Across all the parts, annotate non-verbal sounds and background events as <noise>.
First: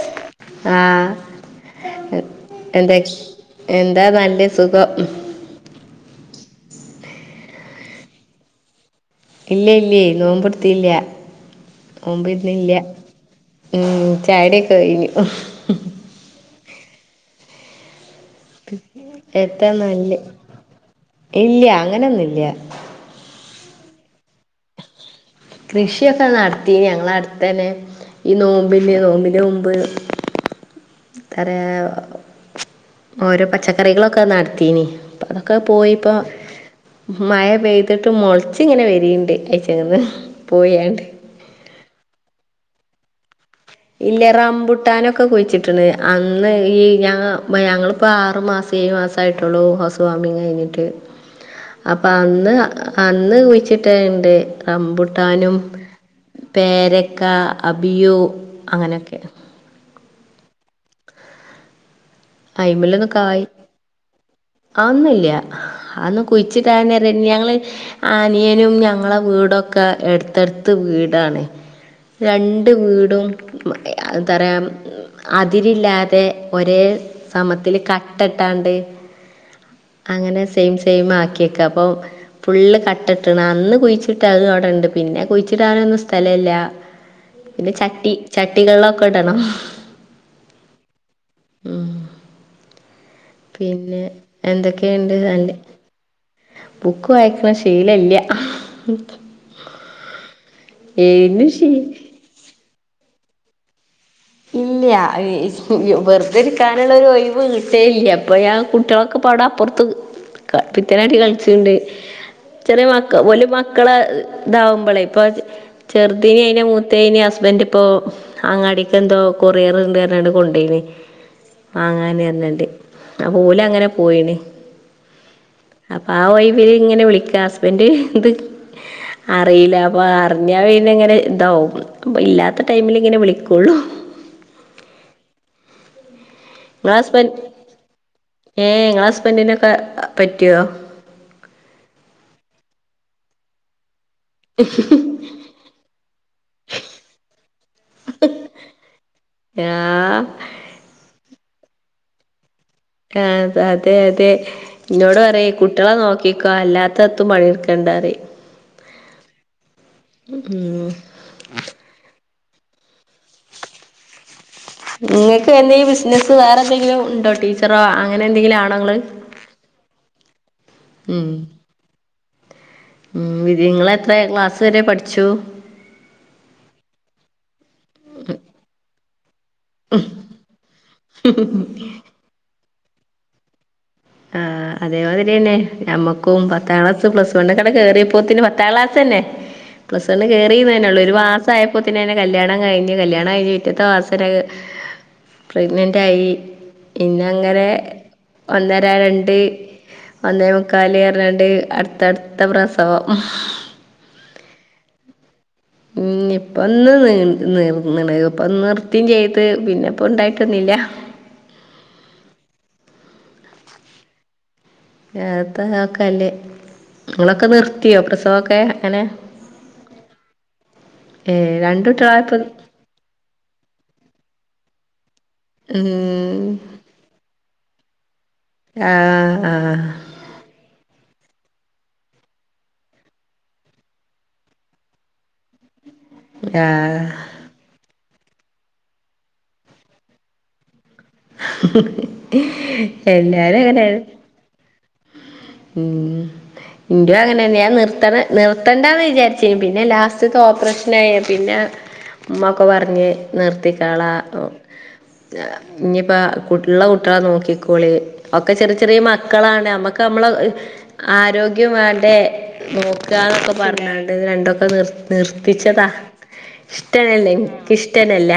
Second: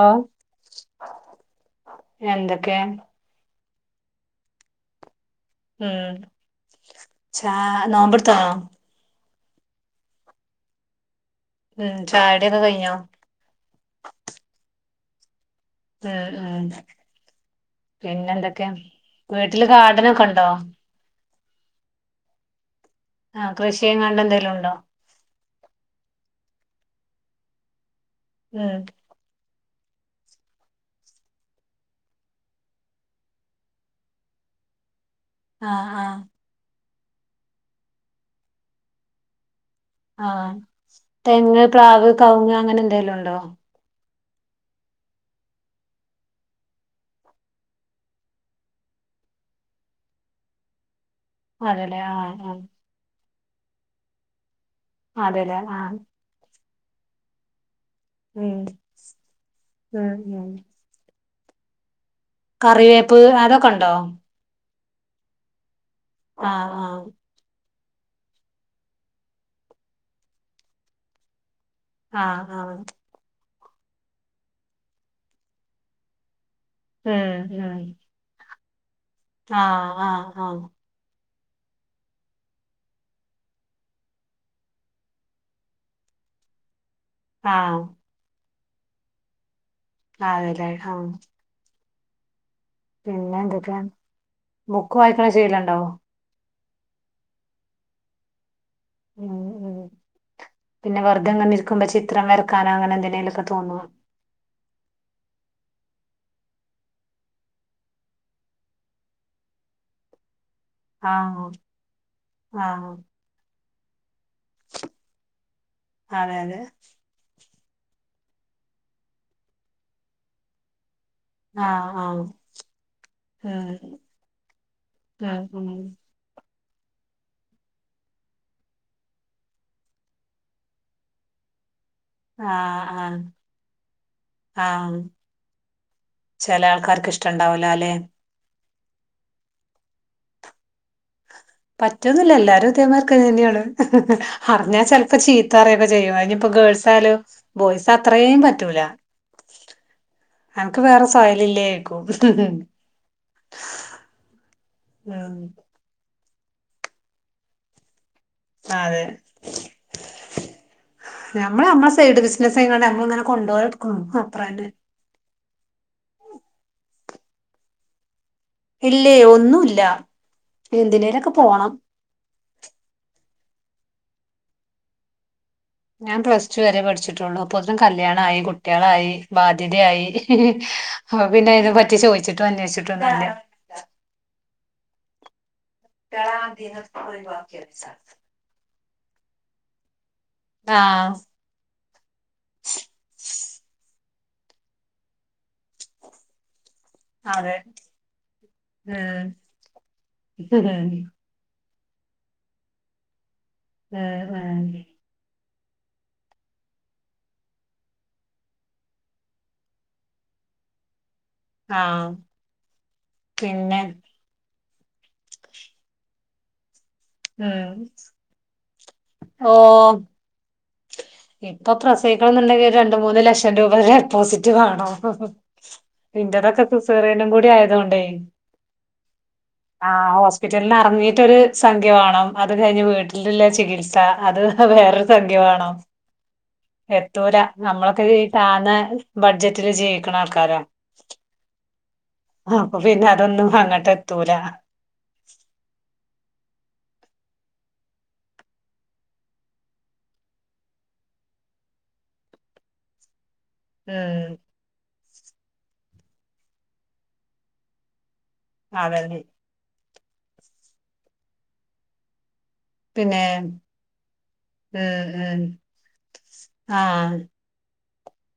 ആ എന്തൊക്കെ ആഎന്താ എന്താ നല്ല സുഖം ഉംഛ നവംമ്പർത്തോറോ ഇല്ല ഇല്ലേ നോമ്പടുത്തിയില്ല ഉം ഓൻമ്പ് ചായുടിയൊക്കെ ഇരുന്നില്ല കഴിഞ്ഞോ ഉ ചാടിയൊക്കെ കയിഞ്ഞു ഉ ഉ വീട്ടില് എത്ര നല്ല ഗാർഡനൊക്കെ ഉണ്ടോ ഇല്ല അങ്ങനെയൊന്നുംല്ല ആ കൃഷിയും കണ്ട എന്തെങ്കലും ഉണ്ടോ കൃഷിയൊക്കെ നടത്തി ഞങ്ങള അടുത്ത തന്നെ ഈ ഉം നോമ്പിന നോമ്പിന ബ തറ ഓരോ പച്ചക്കറികളൊക്കെ നടത്തീന് അതൊക്കെ ആ ആ പോയിപ്പോ മഴ പെയ്തിട്ട് മുളച്ച് ഇങ്ങനെ വരിയണ്ട് ആഹ തെങ്ങ് പ്രാവ് കവങ്ങ് അങ്ങനെ എന്തെലും ഉണ്ടോ ഇല്ല റംമ്പുട്ടാനൊക്കെ കുഴിച്ചിട്ടുണ്ട് അന്ന് ഈ ഞ ഞങ്ങിപ്പോ ആറു മാസം സ മാസ ആമായിട്ടുള്ളൂ ഹൗസ് വാമിംഗ് കഴിഞ്ഞിട്ട് അതെല്ലേ അപ്പ ആ ആ അന്ന് അന്ന് കുഴിച്ചിട്ട ഇണ്ട് റമ്പുട്ടാനും അതെല്ലേ ആ പേരക്ക അബിയു ഉം അങ്ങനൊക്കെ ഉം ഉം കറിവേപ്പ് അതൊക്കെ ഉണ്ടോ ആ ഒന്നില്ല അന്ന് ആ കുഴിച്ചിട്ട ആ ആന ഞങ്ങള് ആനിയനും ഞങ്ങളെ വീടൊക്കെ എടുത്തെടുത്ത് വീടാണ് ആ ആ രണ്ട് വീടും എന്താ പറയാ അതിരില്ലാതെ ഒരേ ഉം ഉം സമത്തില് കട്ടട്ടാണ്ട് ആ ആ അങ്ങനെ ആ സെയിം സെയിം ആക്കിയക്ക അപ്പൊ ഫുള് കട്ടിട്ടണ് അന്ന് കുഴിച്ചിട്ട് അത് അവിടെണ്ട് പിന്നെ കുഴിച്ചിട്ട് ആനൊന്നും സ്ഥലല്ല ആ പിന്നെ ചട്ടി ചട്ടികളിലൊക്കെ ഇടണം അതെല്ലേ ആഹ ആ പിന്നെ എന്തൊക്കെയാണ് എന്തൊക്കെയുണ്ട് നല് ബുക്ക് വായിക്കണ ശീലല്ല ഉം ഉം പിന്നെ വറുതെങ്ങെ ഏനും ശീ ഇരിക്കുമ്പോ ചിത്രം വരക്കാനോ അങ്ങനെ എന്തെേങ്കിലൊക്കെ തോന്നോ ഇല്ല വെറുതെടുക്കാനുള്ളരു ഒഴിവ് കിട്ടേ ഇല്ല അപ്പൊ കുട്ടികളൊക്കെ പടപ്പറത്ത പിത്തനാട്ടി ആഹ് കളിച്ചുണ്ട് ചെറിയ ആഹ് മക്ക വലിയ മക്കളെ ഇതാവുമ്പോളേ ഇപ്പൊ അതെ ചെറുതീനി അതെ അയി മൂത്തന് ഹസ്ബൻഡ് ഇപ്പോ അങ്ങാടി എന്തോ കൊററന്താണ് കൊണ്ടേെ ആഹ് ആഹ് വാങ്ങാന് വരുന്നിണ്ട് അപ്പ ഓല് അങ്ങനെ പോയിണ് ആഹ് ഉം ഇവര് ഇങ്ങനെ വിളിക്ക്യ ഹസ്ബൻഡ് ഇന്ത് അറിയില്ല അപ്പൊ അറിഞ്ഞാ പിന്നെ ഇങ്ങനെ ഇതാവും അപ്പ ഇല്ലാത്ത ആഹ് ടൈമിൽ ഇങ്ങനെ ആഹ് വിളിക്കും ആഹ് ചെല ആൾക്കാർക്ക് ഇഷ്ടുണ്ടാവൂല അല്ലെ ഏഹ് ഇങ്ങള ഹസ്ബൻഡിനൊക്കെ പറ്റിയോ പറ്റന്നില്ല എല്ലാരും ഇതേമാരിക്ക തന്നെയാണ് അറിഞ്ഞാൽ ചെലപ്പോ ചീത്ത പറയൊക്കെ ചെയ്യും അതിനി ഇപ്പ ഗേൾസായാലും ബോയ്സ് അത്രയും പറ്റൂല <inaudible> എനക്ക് വേറെ സൊയലില്ലേക്കൂ ആഹ് അത് അതെ അതെ എന്നോട് ഉം പറയ്യേ കുട്ടികളെ നോക്കി ക്കോ അല്ലാത്തെത്തും പണിയെടുക്കണ്ടാറയും അതെ ഉം നമ്മള് നമ്മളെ സൈഡ് ബിസി ചില സയങ്ങളെ നമ്മളിങ്ങനെ കൊണ്ടുപോയെടുക്കും അത്രന്നെ നിങ്ങൾക്ക് എന്തെങ്കിലും ബിസിനസ്സ് വേറെ എന്തെങ്കിലും ഉണ്ടോ ടീച്ചറോ അങ്ങനെ എന്തെങ്കിലും ആണോ നിങ്ങള് ഇല്ലേ ഒന്നുമില്ല ഉം എന്തിനേലൊക്കെ പോണം ഉം നിങ്ങളെ എത്രയെ ക്ലാസ് വരെ പഠിച്ചു ഞാൻ പ്ലസ് ടു വരെ പഠിച്ചിട്ടുള്ളു അപ്പൊത്തിനും കല്യാണായി കുട്ടികളായി ബാധ്യതയായി അപ്പൊ പിന്നെ ഇതിനെ പറ്റി ചോദിച്ചിട്ടും അന്വഷിച്ചിട്ടൊന്നുല്ല ആഹ് അതേമാതിരി തന്നെ നമ്മക്കും പത്താം ക്ലാസ് പ്ലസ് വണ്ണക്കങ്ങണ്ട് കേറിയപ്പോത്തിനും പത്താം ക്ലാസ് തന്നെ പ്ലസ് വൺ കേറിന്നെന്നെയുള്ളൂ ഒരു ആഹ് മാസം ആയപ്പോത്തിനന്നെ കല്യാണം കഴിഞ്ഞു കല്യാണം കഴിഞ്ഞു പിറ്റത്തെ മാസന്നെ പ്രഗ്നന്റ് ആയി അതെ പിന്നങ്ങനെ ഒന്നര ഉം രണ്ട് ഒന്നേ മുക്കാൽ ഉം പറഞ്ഞണ്ട് അടുത്തടുത്ത പ്രസവം ആഹ് ആഹ് ഉം ഇപ്പന്ന് നി നിർന്നിന് നിർത്തി ചെയ്ത് പിന്നെ ഇപ്പ ഉണ്ടായിട്ടൊന്നില്ല ല്ല ആഹ് പിന്നെ <unintelligible> നിങ്ങളൊക്കെ ഉം നിർത്തിയോ പ്രസവൊക്കെ അങ്ങനെ ഓ ഏ ഇപ്പൊ രണ്ട് പ്രസവിക്കണം കുട്ടികളായപ്പോൾ എന്നുണ്ടെങ്കിൽ രണ്ടു മൂന്ന് ലക്ഷം രൂപയുടെ ഡെപ്പോസിറ്റ് വേണം ഇന്റതൊക്കെ സിസേറിയനും കൂടി ആയതുകൊണ്ടേ ആ ആ ആഹ് ഹോസ്പിറ്റലിലാ അങ്ങീട്ടൊരു സംഖ്യ വേണം അത് കഴിഞ്ഞ് വീട്ടിലുള്ള ചികിത്സ അത് വേറൊരു സംഖ്യ വേണം ആ എത്തൂല നമ്മളൊക്കെ താന്ന ബഡ്ജറ്റില് ജീവിക്കണ ആൾക്കാരാ ആഹ് അപ്പൊ പിന്നെ അതൊന്നും എല്ലാവരും അങ്ങോട്ട് അങ്ങനെ എത്തൂല ഉം ഇന്റെ അങ്ങനെന്നെയ ഞാൻ നിർത്തണ് നിർത്തണ്ടാന്ന് വിചാരിച്ച് പിന്നെ ലാസ്റ്റത്തെ ഓപ്പറേഷനായെ പിന്നെ ഉമ്മ ഒക്കെ പറഞ്ഞ് നിർത്തിക്കാള ഉം <unintelligible> ഇനിയിപ്പ ഇള്ള കുട്ടികളെ നോക്കിക്കോളി ഒക്കെ ചെറിയ ചെറിയ അതന്നെ മക്കളാണ് നമ്മുക്ക് നമ്മള ആരോഗ്യം വേണ്ടേ പിന്നെ നോക്കാന്നൊക്കെ പറഞ്ഞാണ്ട് രണ്ടൊക്കെ നിർ ഉം ഉം നിർത്തിച്ചതാ ഇഷ്ടല്ല ആഹ് എനക്കിഷ്ടന്നെല്ല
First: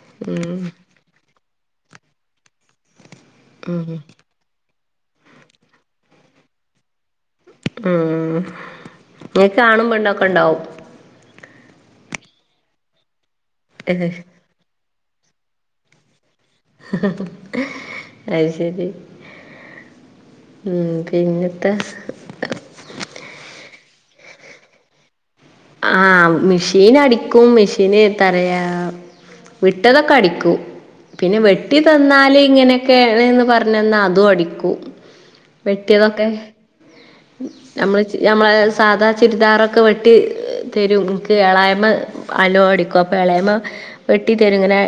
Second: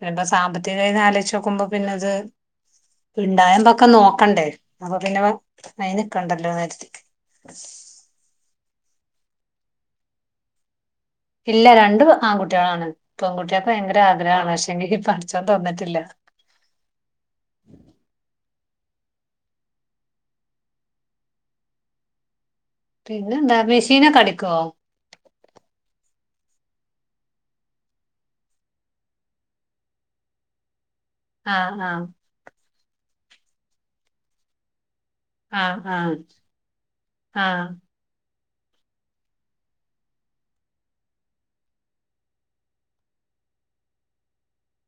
പിന്നെ ഉം സാമ്പത്തികമായി ആലോയിച്ച് നോക്കുമ്പോ പിന്നെത് ഉം ഇണ്ടായമ്പക്കം നോക്കണ്ടേ അപ്പൊ പിന്നെ വ അയിന് നിൽക്കണ്ടല്ലോന്ന് കരുതി ഉം ഇനി കാണും പെണ്ണൊക്കെ ഇണ്ടാവും ഇല്ല രണ്ട് ആൺകുട്ടികളാണ് പെൺകുട്ടിയാക്ക് ഭയങ്കര അത് ആഗ്രഹണ് പക്ഷെ കി പഠച്ചോൻ തന്നിട്ടില്ല അത് ശരി ഉ പിന്നത്തെ പിന്നെ എന്താ മെഷീനൊെടിക്കുവോ ആ മെഷീൻ അടിക്കും മെഷീന് ന്ത പറയാ വിട്ടതൊക്കടിക്കൂ പിന്നെ വെട്ടി ആഹ് ആഹ് തന്നാല് ഇങ്ങനെയൊക്കെയന്ന് പറഞ്ഞന്നാൽ അതും അടിക്കൂ ആഹ് ആഹ് വെട്ടിയതൊക്കെ ആഹ് നമ്മള് നമ്മളെ സാധാ ചുരിദാറൊക്കെ വെട്ടി തരും ഇളയ അമ്മ എല്ലാംഅടിക്കുംഅപ്പൊ ഇളയമ്മ വെട്ടി തരൂ ഇങ്ങനെ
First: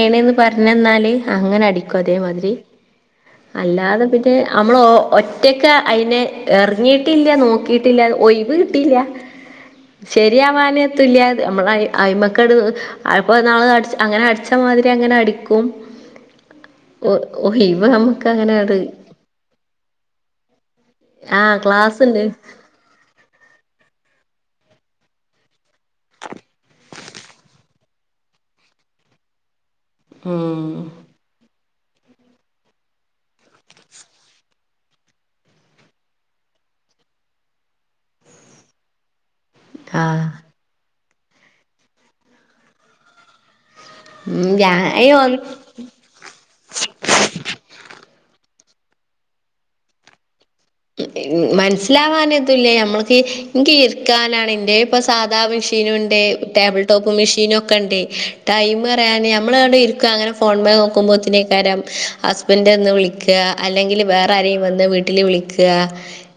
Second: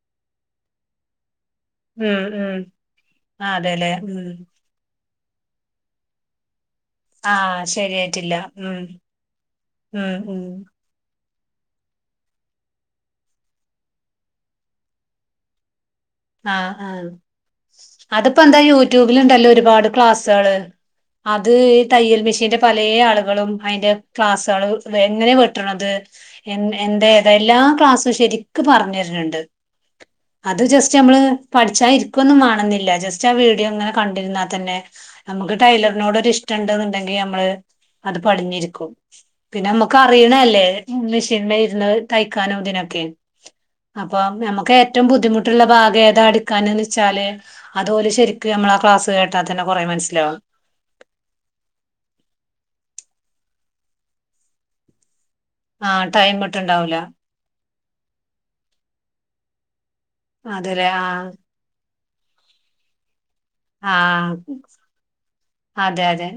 േനന്ന് പറഞ്ഞഞ് തന്നാല് അങ്ങനെ അടിക്കും ഉം അതേമാതിരി ഉം ആഹ് അതെല്ലേ അല്ലാതെ ഉം പിന്നെ നമ്മള ഒറ്റക്ക അയിെനെ എറിഞ്ഞിട്ടില്ല ആഹ് നോക്കിട്ടില്ല ശരിയായിട്ടില്ല ഒഴവ് ഉം കിട്ടില്ല - ഉം ഉം ശരിയാവാന്ത്ത... നമ്മള അയി്മക്കട് അപ്പോ നാള അട അങ്ങനെ അടിച്ച മാതിരി അങ്ങനെ അടിക്കും ആ ആ ഒ ഒഴിവ് നമുക്ക് അതിപ്പോ എന്താ അങ്ങനെട് യൂട്യൂബിൽ ഉണ്ടല്ലോ ഒരുപാട് ക്ലാസ്സുകള് ആഹ് അത്ഈ തയ്യൽ ക്ലാസ്ണ്ട് മെഷീന്റെ പല ആളുകളും അതിറെ ക്ലാസ്സുകൾ എങ്ങനെ വെട്ടണത് എ എന്ത ഏതാ എല്ലാ ക്ലാസ്സും ശരിക്കും പറഞ്ഞരുന്നു ഉണ്ട് ആ പഠിച്ചാരിക്കൊന്നുംണില്ല ജസ്റ്റ് ആ വീിയോകണ്ടിരിന്നാതന്നെ നമക്ക് ടോട് ഇഷ്ടണ്ടെന്നുണ്ടെങ്കി നമ്മള് അത് പടിഞ്ഞിരിക്കും പിന്നെ നമ്മുക്ക് ആഹ് അറിയണ അല്ലേ മെഷീന ഇരുന്ന് തയ്ക്കാനോ ഇതിനൊക്കെ അപ്പൊ ഉം നമുക്ക് ഏറ്റവും ഞാൻ ബുദ്ധിമുട്ടുള്ള ഭാഗം ഏതാ അടുക്കാൻന്ന് വെച്ചാല് അതുപോലെ ശരിക്കും നമ്മ ആ ക്ലാസ് കേട്ടാൽന്നെ കുറേ മനസ്സിലാവും മനസ്സിലാവാൻതല്ലേ നമ്മൾക്ക് കീർക്കാനാണ് എന്റെ സാധാ മെഷീന ആ ഉണ്ട് ടൈം ടേബിൾ ഇട്ടുണ്ടാവൂല ടോപ്പ് മെഷീനുംനൊക്കെ ഉണ്ട് ടൈം പറയാന് നമ്മളടെ ഇ അനെ ഫോൺ അതല്ലേ ആ നോക്കുമ്പോനേക്കാര്ം ഹസ്ബൻഡ വിളിക്ക ആ അല്ലെങ്കിൽ വേറെ ആരെയും വന്ന് വീട്ടിൽ വിളിക്ക അതെ അതെ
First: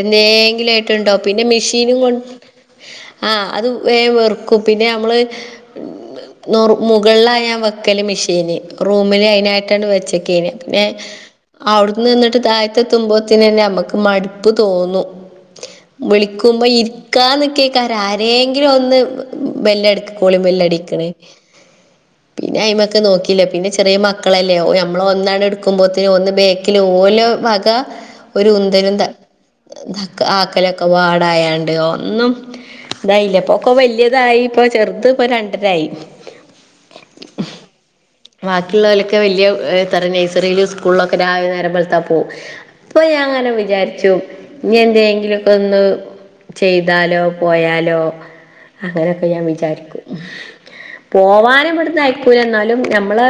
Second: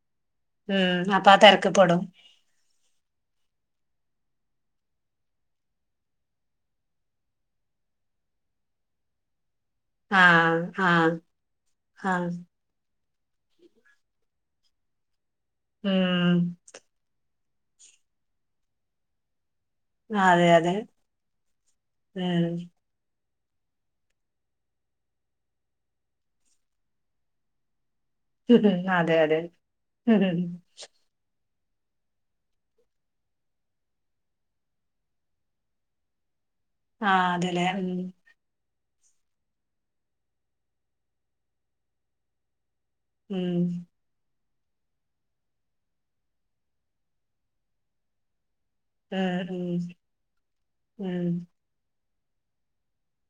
എന്തെങ്കിലുംയിട്ട ഉം ഉണ്ടോ അപ്പൊ ആ പിന്നെ തിരക്ക് മെഷീനും പെടും കൊ ആ അത് വേ വെറുക്കും പിന്നെ നമ്മള് മുകള ഞാൻ വെക്കല് മെഷീന് റൂമില് അതിന ആ വച്ചക്കെ ആ അവിന്ന് ആ നിന്നിട്ട് താഴത്തെത്തുമ്പോ ന്നെ നമക്ക് മടുപ്പ് തോന്നും ഉം വിളിക്കുമ്പോ ഇരിക്കാ കേക്കാര ആരെങ്കിലും ഒന്ന് ബെല്ലട അതെ അതെ കോളിബല്ലടിക്കണേ ഉം പിന്നെ അയിമക്കെ നോക്കി ല്ല പിന്നെ ചെറിയ മക്കളല്ലേ നമ്മ ഒന്നാണ് എടുക്കുമ്പോത്തനന് ഒന്ന് ബേക്കില് ഓലോ വക ഒരു ഉന്തരും അതെ അതെ ആക്കലൊക്കെ പാടായണ്ട് ഒന്നും ഇതായില്ല ഇപ്പൊക്ക വലിയതായി ഇപ്പൊ ചെറുത് ഇപ്പൊ രണ്ടരായി ആ അതെല്ലേ ഉ മറ്റുള്ളവലൊക്കെ വലിയ ത നഴ്സറിയിലും സ്കൂളിലൊക്കെ രാവിലെ നേരം വെലത്താ പോവും അപ്പൊ ഞാൻ ഉം അങ്ങനെ വിചാരിച്ചു ഇനി എന്തെങ്കിലുക്കെ ഒന്ന് ചെയ്താലോ പോയാലോ അങ്ങനെയൊക്കെ ഞാൻ ഉം വിചാരിക്കും ഉം പോവാനും ഇവിടുന്ന് അയിക്കൂല എന്നാലും ഞമ്മള്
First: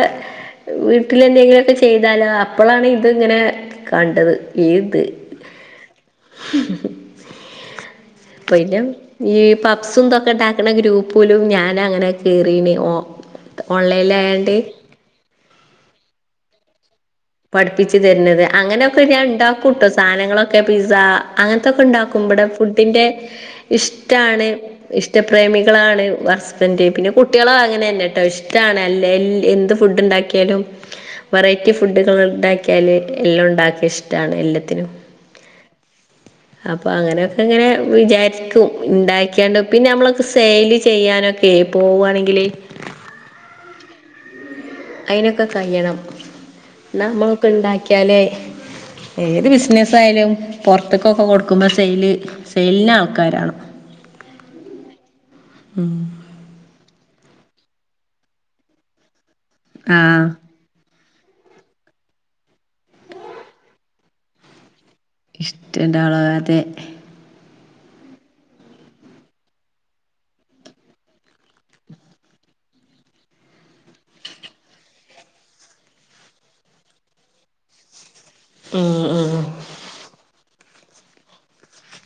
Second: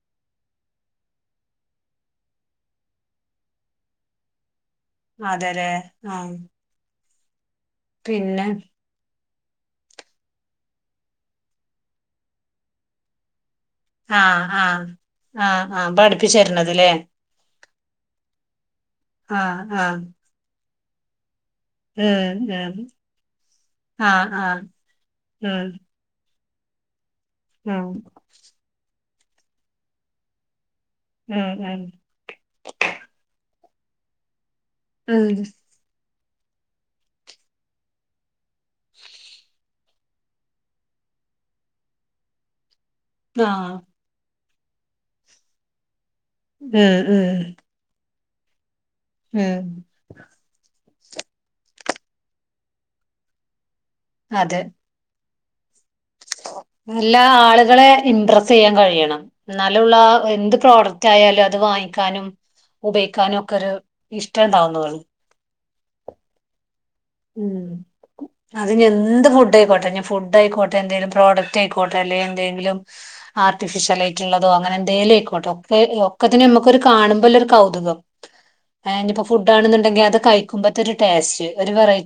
വീട്ടില എന്തെങ്കിലുംക്കെ ചെയ്താലോ അപ്പോഴാണ് ഇത് ഇങ്ങനെ കണ്ടത് ഇത് അതെലെ ആ പിന്നെ പയിന്ന ഈ പബ്സുംന്തൊക്കെ ഉണ്ടാക്കണ ഗ്രൂപ്പലും ഞാന അങ്ങനെ കേയറീണേ ഓ ഓൺലൈനൽ ആയാണ്ടേ ആപഠിപ്പിച്ച തരണതലേ പഠിപ്പിച്ച് തരുന്നത് അങ്ങനെയൊക്കെ ആ ആ ഉണ്ടാക്കുംട്ടോ സാധനങ്ങളൊക്കെ പിസ്സ അങ്ങനത്തൊക്കെ ഉണ്ടാക്കും ഇപടെ ഉം ഉം ഫുഡിന്റെ ആ ആ ഇഷ്ടാണ് ഉം ഇഷ്ടപ്രേമികളാണ് ബന്റ് പിന്നെ കുട്ടികളോ ഉം അങ്ങനെന്നെ ട്ടോ ഇഷ്ടാണ് അല്ല എന്ത് ഫുഡ് ഉണ്ടാക്കിയാലും ഉം ഉം ഫുഡുക ഉണ്ടാക്കിയാൽ എല്ലാം ഉണ്ടാക്കിയ ഇഷ്ടമാണ് എല്ലാും ഉം അപ്പൊ അങ്ങനെയൊക്കെ ഇങ്ങനെ വിചാരിക്കും ഇണ്ടാക്യാണ്ട് പിന്നെ നമ്മളൊക്കെ സെയില് ചെയ്യാനൊക്കെ പോവാണെങ്കില് ആഹ അയിനൊക്കെ കഴിയണം ഉം ഉം നമ്മളൊക്കെ ഉണ്ടാക്കിയാലേ ഏത് ഉം ബിസിനസ് ആയാലും പുറ റത്തക്കൊക്കെ കൊടുക്കുമ്പോ സെയില് സെയിലിനാൾക്കാരാണം അതെ ഉം നല്ല ആളുകളെ ഇംപ്രസ് ചെയ്യാൻ കഴിയണം എന്നാലള്ളു ആഹ് എന്ത് പ്രോഡക്ട് ആയാലും അത് വാങ്ങിക്കാനും ഉപയോഗിക്കാനും ഒക്കെ ഒരു ഇഷ്ടണ്ടാവുന്നത ഇഷ്ട <unintelligible> ഉം അത് എന്ത് ഫുഡ് ആയിക്കോട്ടെ ഞാൻ ഫുഡ് ആയിക്കോട്ടെ എന്തെങ്കിലും പ്രോഡക്റ്റ് ആയിക്കോട്ടെ അല്ലെങ്കിൽ എന്തെങ്കിലും ആർട്ടിഫിഷ്യൽ ആയിട്ടുള്ളതോ അങ്ങനെ എന്തേങ്കിലും ആഴിക്കോട്ടോ ഒക്കെ ഒക്കതിന് നമുക്കൊരു കാണുമ്പോ ഒരു കൗതുകം ഉം ഉം ഫുഡ് ആണെന്നണ്ടെങ്കി അത് കഴിക്കുമ്പോത്തെന്നെ ഒരു ടേസ്റ്റ് ഒരു വെറൈറ്റി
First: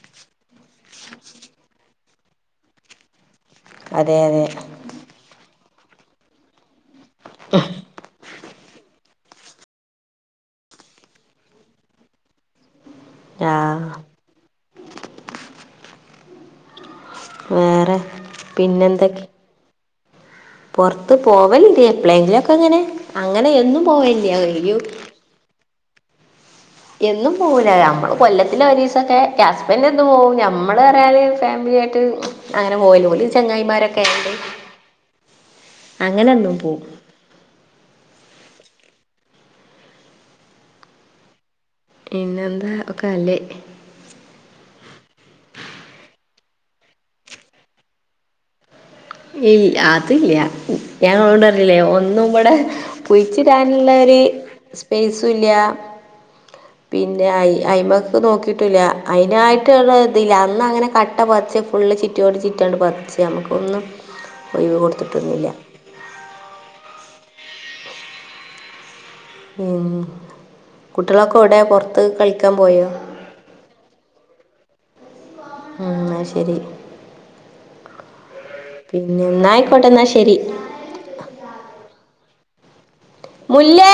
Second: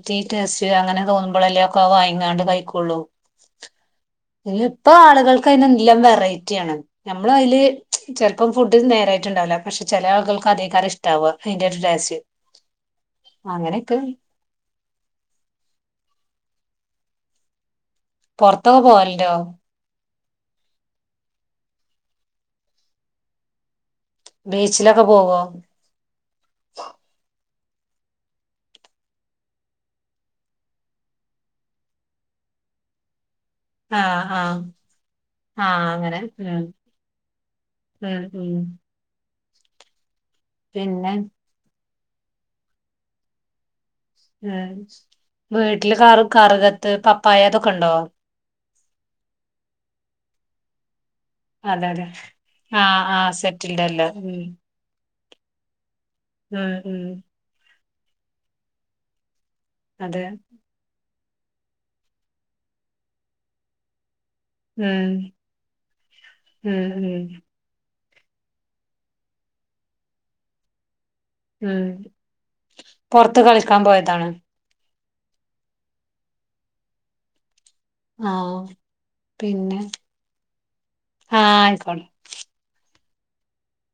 അങ്ങനെ തോന്നുമ്പോളെല്ലേ ഒക്കെ വാങ്ങിക്കാണ്ട് കഴിക്കൊള്ളൂ അതെ അതെ ഇ ഇപ്പ ആളുകൾക്ക് അതിന് എല്ലാം വെറൈറ്റി ആണ് നമ്മള് അതില് ചിലപ്പം ഫുഡ് നേര ണ്ടാവില്ല പക്ഷെ ചില ആളുകൾക്ക് അദെകാരം ഇഷ്ടാവുക അതിന്റെ ഒരു ടേസ്റ്റ് അങ്ങനെ ആഹ് ഇക്ക് വേറെ പുറത്തൊക്കെ പിന്നെന്തൊക്കെ പോവലുണ്ടോ പുറത്ത് പോവലുണ്ട് എപ്പളെങ്കിലുക്കെ എങ്ങനെ അങ്ങനെയ എന്നും പോയല്യ കയ്ഞ്ഞു ബീച്ചിലൊക്കെ പോവോ എന്നും പോവൂല നമ്മള് കൊല്ലത്തില് ഒരു ദിവസൊക്കെ ഹസ്ബൻ്റ് എന്നും പോവും നമ്മള് പറയാ ഫാമിലി ട്ട് അങ്ങനെ പോല ആഹ് ചെങ്ങായിമാരൊക്കെണ്ട് ആഹ് ആഹ് അങ്ങനെ എന്നും ഉം പോം ഉം ഉം പിന്നെ പിന്നെന്താ ഒക്കെ നല്ലേ ഉം വീട്ടില് കറ കറുകത്ത് പപ്പായ അതൊക്കെ ഉണ്ടോ ഉം അതില്ല ഞാൻ ഇങ്ങളോട് പറഞ്ഞില്ലെ അതെ അതെ ഒന്നും ഇവിടെ ആഹ് ആഹ് സെറ്റിൽഡ് കുയ്ച്ചിടാനുള്ള അല്ല ഒരു ഉം സ്പേസ് ഉം ഉം പിന്നെ അയ്മക്ക് നോക്കിട്ടില്ല അയിനായിട്ട് ച അതെ ഇതില്ല അന്ന് അങ്ങനെ കട്ട പതിച് ഫുള്ള് ചിറ്റോഡ് ചിറ്റും പറിച്ച് നമുക്ക് ഒന്നും ഒഴിവ് ഉം കൊടുത്തിട്ടൊന്നില്ല ഉം ഉം ആ കുട്ടികളൊക്കെ എവിടെ ഉം പൊറത്ത് കളിക്കാൻ പോയോ പൊറത്ത് കളിക്കാൻ പോയതാണ് ഉം അയ്ശരി ആ പിന്നെ ആയിക്കോട്ടെ എന്നാൽ ശരി ആ ആയിക്കോട്ടെ മുല്ലേ